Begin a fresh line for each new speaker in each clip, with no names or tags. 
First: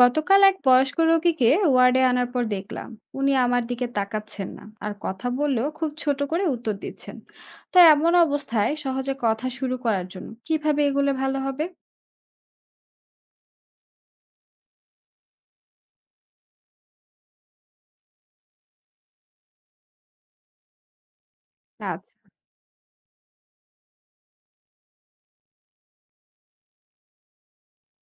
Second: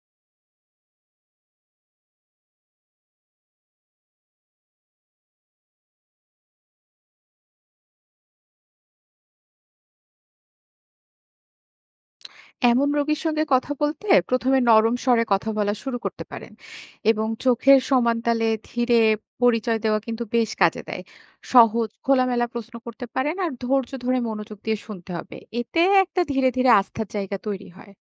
গতকাল এক বয়স্ক রোগীকে ওয়ার্ডে আনার পর দেখলাম উনি আমার দিকে তাকাচ্ছেন না আর কথা বললেও খুব ছোট করে উত্তর দিচ্ছেন। তো এমন অবস্থায় সহজে কথা শুরু করার জন্য কিভাবে এগুলো ভালো হবে?
এমন রোগীর সঙ্গে কথা বলতে প্রথমে নরম স্বরে কথা বলা শুরু করতে পারেন এবং চোখের সমান তালে ধীরে পরিচয় দেওয়া কিন্তু বেশ কাজে দেয়। সহজ
আচ্ছা।
খোলামেলা প্রশ্ন করতে পারেন আর ধৈর্য ধরে মনোযোগ দিয়ে শুনতে হবে, এতে একটা ধীরে ধীরে আস্থার জায়গা তৈরি হয়।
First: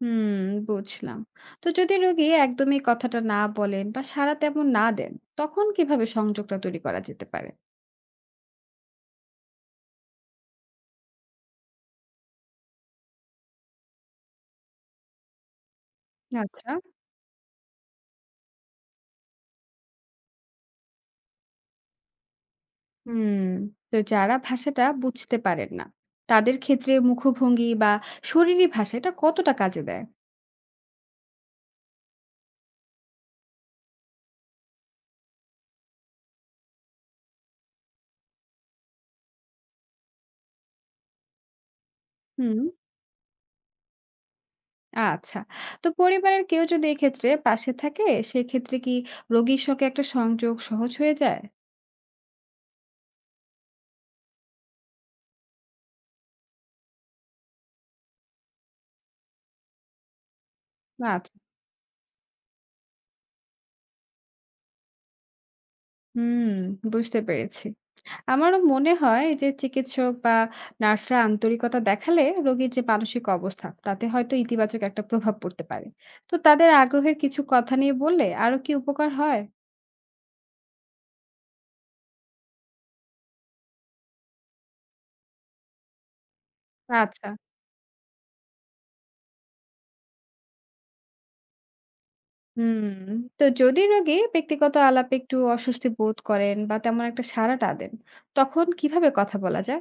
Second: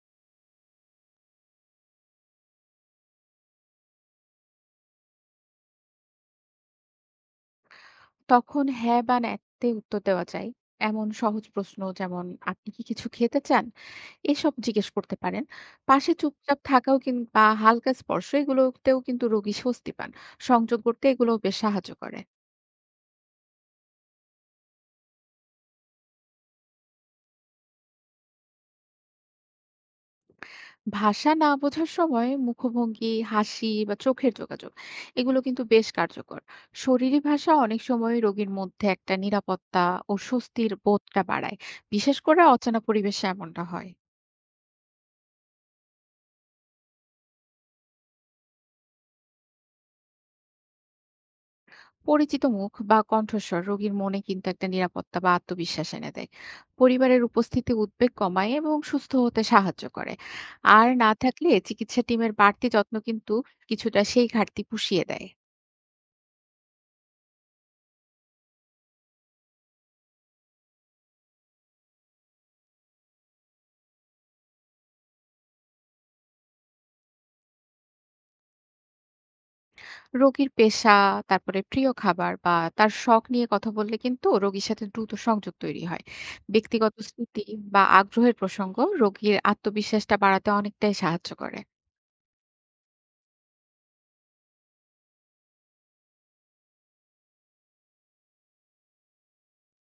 হুম। বুঝলাম। তো যদি রোগী একদমই কথাটা না বলেন বা সাড়া তেমন না দেন, তখন কিভাবে সংযোগটা তৈরি করা যেতে পারে?
তখন হ্যাঁ বা ন্যাতে উত্তর দেওয়া যায় এমন সহজ প্রশ্ন, যেমন আপনি কি কিছু খেতে চান, এসব জিজ্ঞেস করতে পারেন। পাশে চুপচাপ
আচ্ছা।
থাকাও কিংবা হালকা স্পর্শ, এগুলোতেও কিন্তু রোগী স্বস্তি পান। সংযোগ করতে এগুলো বেশ সাহায্য করে।
হুম। তো যারা ভাষাটা বুঝতে পারেন না, তাদের ক্ষেত্রে মুখভঙ্গি বা শরীরী ভাষা এটা কতটা কাজে দেয়?
ভাষা না বোঝার সময় মুখভঙ্গি, হাসি বা চোখের যোগাযোগ, এগুলো কিন্তু বেশ কার্যকর। শরীরী ভাষা অনেক সময় রোগীর মধ্যে একটা নিরাপত্তা ও স্বস্তির বোধটা বাড়ায়, বিশেষ করে
হুম।
অচেনা পরিবেশে এমনটা হয়।
আচ্ছা। তো পরিবারের কেউ যদি এক্ষেত্রে পাশে থাকে, সেক্ষেত্রে কি রোগীর সঙ্গে একটা সংযোগ সহজ হয়ে যায়?
পরিচিত মুখ বা কণ্ঠস্বর রোগীর মনে কিন্তু একটা নিরাপত্তা বা আত্মবিশ্বাস এনে দেয়। পরিবারের উপস্থিতি উদ্বেগ কমায় এবং সুস্থ হতে সাহায্য করে। আর না
আচ্ছা।
থাকলে চিকিৎসা টিমের বাড়তি যত্ন কিন্তু কিছুটা সেই ঘাটতি পুষিয়ে দেয়।
হুম, বুঝতে পেরেছি। আমারও মনে হয় যে চিকিৎসক বা নার্সরা আন্তরিকতা দেখালে রোগীর যে মানসিক অবস্থা, তাতে হয়তো ইতিবাচক একটা প্রভাব পড়তে পারে। তো তাদের আগ্রহের কিছু কথা নিয়ে বললে আরো কি উপকার হয়?
রোগীর পেশা, তারপরে প্রিয় খাবার বা তার শখ নিয়ে কথা বললে কিন্তু রোগীর সাথে দ্রুত সংযোগ তৈরি হয়। ব্যক্তিগত
আচ্ছা।
স্মৃতি বা আগ্রহের প্রসঙ্গ রোগীর আত্মবিশ্বাসটা বাড়াতে অনেকটাই সাহায্য করে।
হুম। তো যদি রোগী ব্যক্তিগত আলাপে একটু অস্বস্তি বোধ করেন বা তেমন একটা সাড়া না দেন, তখন কিভাবে কথা বলা যায়?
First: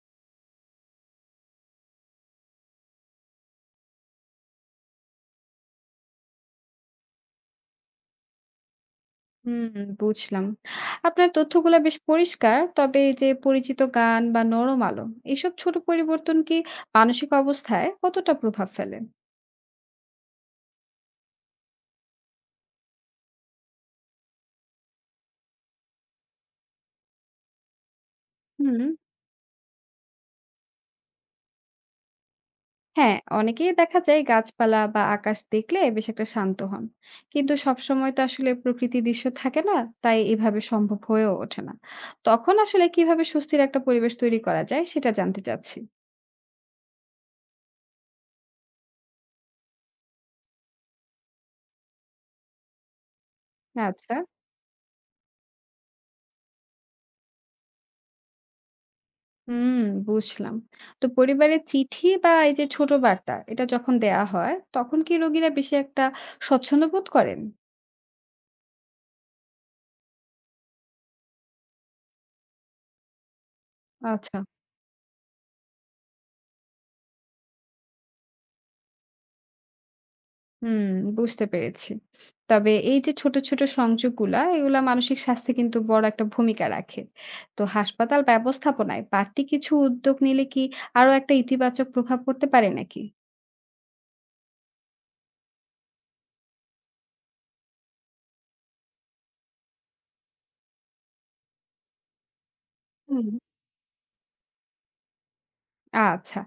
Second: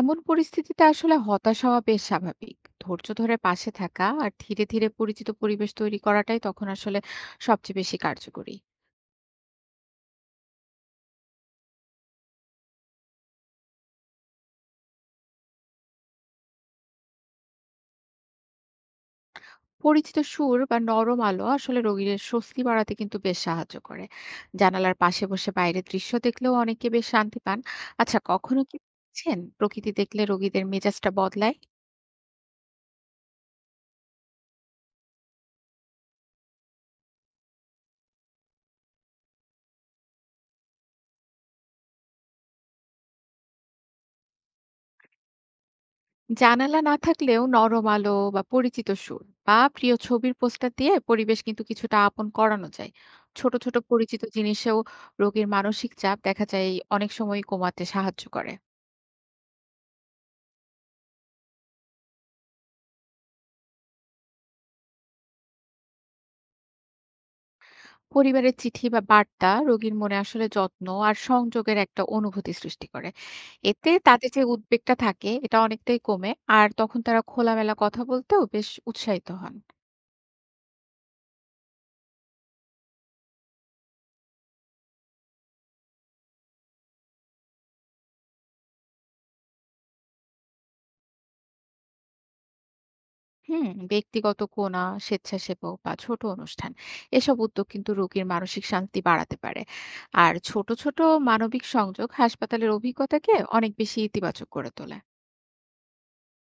এমন পরিস্থিতিতে আসলে হতাশ হওয়া বেশ স্বাভাবিক। ধৈর্য ধরে পাশে থাকা আর ধীরে ধীরে পরিচিত পরিবেশ তৈরি করাটাই তখন আসলে সবচেয়ে বেশি কার্যকরী।
হুম, বুঝলাম। আপনার তথ্যগুলা বেশ পরিষ্কার। তবে এই যে পরিচিত গান বা নরম আলো, এসব ছোট পরিবর্তন কি মানসিক অবস্থায় কতটা প্রভাব ফেলে?
পরিচিত সুর বা নরম আলো আসলে রোগীদের স্বস্তি বাড়াতে কিন্তু বেশ সাহায্য করে। জানালার পাশে বসে বাইরের দৃশ্য দেখলেও অনেকে বেশ শান্তি পান। আচ্ছা, কখনো কি
হুম,
দেখেছেন প্রকৃতি দেখলে রোগীদের মেজাজটা বদলায়?
হ্যাঁ, অনেকেই দেখা যায় গাছপালা বা আকাশ দেখলে বেশ একটা শান্ত হন। কিন্তু সবসময় তো আসলে প্রকৃতির দৃশ্য থাকে না, তাই এভাবে সম্ভব হয়েও ওঠে না। তখন আসলে কিভাবে স্বস্তির একটা পরিবেশ তৈরি করা যায় সেটা জানতে চাচ্ছি।
জানালা না থাকলেও নরম আলো বা পরিচিত সুর বা প্রিয় ছবির পোস্টার দিয়ে পরিবেশ কিন্তু কিছুটা আপন করানো যায়। ছোট ছোট
আচ্ছা।
পরিচিত জিনিসেও রোগীর মানসিক চাপ দেখা যায় অনেক সময় কমাতে সাহায্য করে।
হুম, বুঝলাম। তো পরিবারে চিঠি বা এই যে ছোট বার্তা এটা যখন দেয়া হয়, তখন কি রোগীরা বেশি একটা স্বচ্ছন্দ্য বোধ করেন?
পরিবারের চিঠি বা বার্তা রোগীর মনে আসলে যত্ন আর সংযোগের একটা অনুভূতি সৃষ্টি করে। এতে তাদের
আচ্ছা,
যে উদ্বেগটা থাকে এটা অনেকটাই কমে, আর তখন তারা খোলামেলা কথা বলতেও বেশ উৎসাহিত হন।
হুম, বুঝতে পেরেছি। তবে এই যে ছোট, ছোট সংযোগগুলা, এগুলা মানসিক স্বাস্থ্যে কিন্তু বড় একটা ভূমিকা রাখে। তো হাসপাতাল ব্যবস্থাপনায় বাড়তি কিছু উদ্যোগ নিলে কি আরো একটা ইতিবাচক প্রভাব পড়তে পারে নাকি?
হুম, ব্যক্তিগত কোনা, স্বেচ্ছাসেবক বা ছোট অনুষ্ঠান, এসব উদ্যোগ কিন্তু রোগীর মানসিক শান্তি বাড়াতে পারে। আর ছোট, ছোট মানবিক সংযোগ হাসপাতালের
হুম।
অভিজ্ঞতাকে অনেক বেশি ইতিবাচক করে তোলে।
আচ্ছা।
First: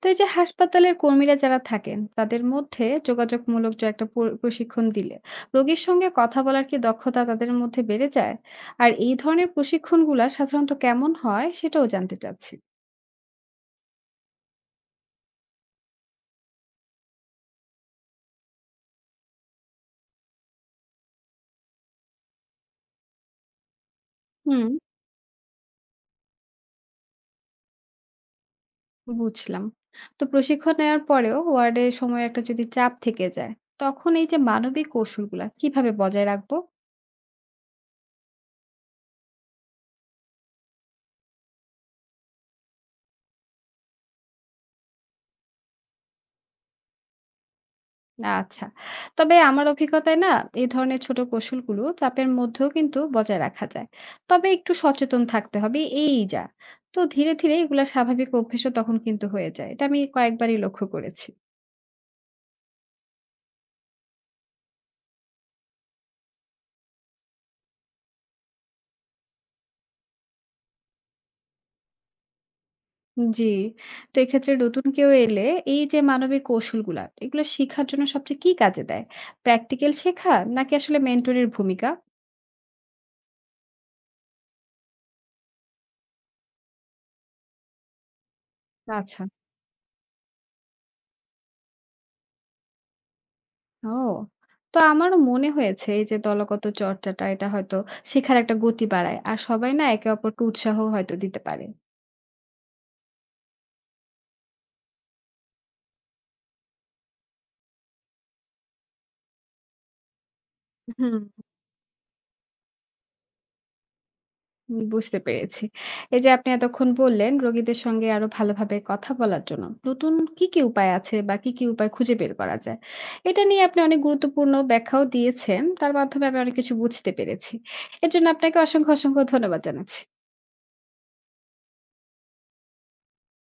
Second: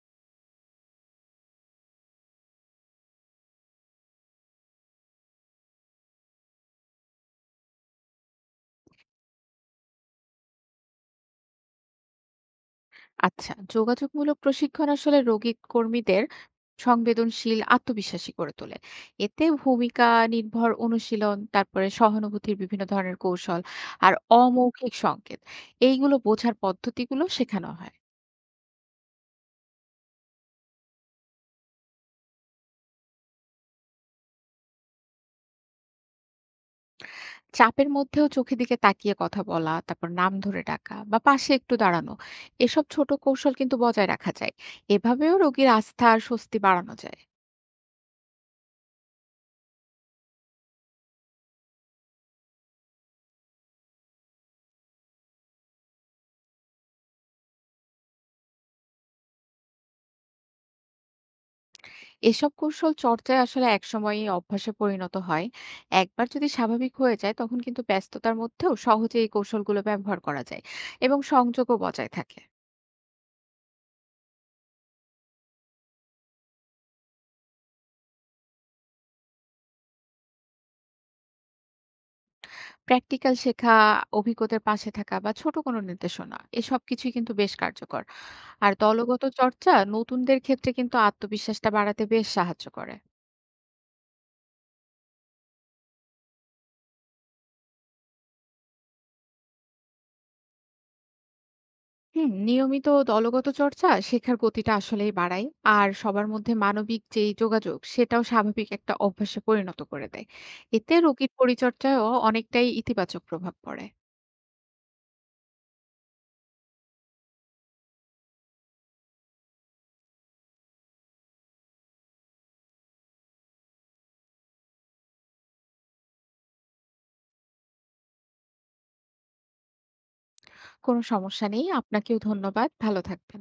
তো এই যে হাসপাতালের কর্মীরা যারা থাকেন, তাদের মধ্যে যোগাযোগমূলক যে একটা প্রশিক্ষণ দিলে, রোগীর সঙ্গে কথা বলার কি দক্ষতা তাদের মধ্যে বেড়ে যায়? আর এই ধরনের প্রশিক্ষণগুলা সাধারণত কেমন হয় সেটাও জানতে চাচ্ছি।
আচ্ছা, যোগাযোগমূলক প্রশিক্ষণ আসলে রোগী কর্মীদের সংবেদনশীল আত্মবিশ্বাসী করে তোলে। এতে ভূমিকা নির্ভর অনুশীলন, তারপরে সহানুভূতির বিভিন্ন ধরনের কৌশল আর
হুম।
অমৌখিক সংকেত, এইগুলো বোঝার পদ্ধতিগুলো শেখানো হয়।
বুঝলাম। তো প্রশিক্ষণ নেওয়ার পরেও ওয়ার্ডে সময়ের একটা যদি চাপ থেকে যায়, তখন এই যে মানবিক কৌশলগুলা কিভাবে বজায় রাখবো?
চাপের মধ্যেও চোখের দিকে তাকিয়ে কথা বলা, তারপর নাম ধরে ডাকা বা পাশে একটু দাঁড়ানো, এসব ছোট কৌশল কিন্তু বজায় রাখা যায়। এভাবেও রোগীর আস্থা আর স্বস্তি বাড়ানো যায়।
আচ্ছা। তবে আমার অভিজ্ঞতায় না, এই ধরনের ছোট কৌশলগুলো চাপের মধ্যেও কিন্তু বজায় রাখা যায়। তবে একটু সচেতন থাকতে হবে এই যা। তো ধীরে, ধীরে এগুলা স্বাভাবিক অভ্যেসও তখন কিন্তু হয়ে যায়। এটা আমি কয়েকবারই লক্ষ্য করেছি।
এসব কৌশল চর্চায় আসলে একসময়ই অভ্যাসে পরিণত হয়। একবার যদি স্বাভাবিক হয়ে যায় তখন কিন্তু ব্যস্ততার মধ্যেও সহজে এই কৌশলগুলো ব্যবহার করা যায় এবং সংযোগও বজায় থাকে।
জি। তো এক্ষেত্রে নতুন কেউ এলে এই যে মানবিক কৌশলগুলা, এগুলো শেখার জন্য সবচেয়ে কি কাজে দেয়? প্র্যাকটিক্যাল শেখা নাকি আসলে মেন্টরের ভূমিকা?
প্র্যাকটিক্যাল শেখা, অভিজ্ঞতার পাশে থাকা বা ছোট কোনো নির্দেশনা, এসব কিছুই কিন্তু বেশ কার্যকর। আর
আচ্ছা।
দলগত চর্চা নতুনদের ক্ষেত্রে কিন্তু আত্মবিশ্বাসটা বাড়াতে বেশ সাহায্য করে।
ও! তো আমারও মনে হয়েছে এই যে দলগত চর্চাটা এটা হয়তো শেখার একটা গতি বাড়ায়। আর সবাই না একে অপরকে উৎসাহ হয়তো দিতে পারে।
হুম, নিয়মিত দলগত চর্চা শেখার গতিটা আসলেই বাড়ায়, আর সবার মধ্যে মানবিক যেই যোগাযোগ সেটাও স্বাভাবিক একটা অভ্যাসে পরিণত করে দেয়। এতে
হুম।
রোগীর পরিচর্যায়ও অনেকটাই ইতিবাচক প্রভাব পড়ে।
হুম, বুঝতে পেরেছি। এই যে আপনি এতক্ষণ বললেন রোগীদের সঙ্গে আরো ভালোভাবে কথা বলার জন্য নতুন কি, কি উপায় আছে বা কি, কি উপায় খুঁজে বের করা যায়? এটা নিয়ে আপনি অনেক গুরুত্বপূর্ণ ব্যাখ্যাও দিয়েছেন। তার মাধ্যমে আমি অনেক কিছু বুঝতে পেরেছি। এর জন্য আপনাকে অসংখ্য, অসংখ্য ধন্যবাদ জানাচ্ছি।
কোনো সমস্যা নেই, আপনাকেও ধন্যবাদ। ভালো থাকবেন।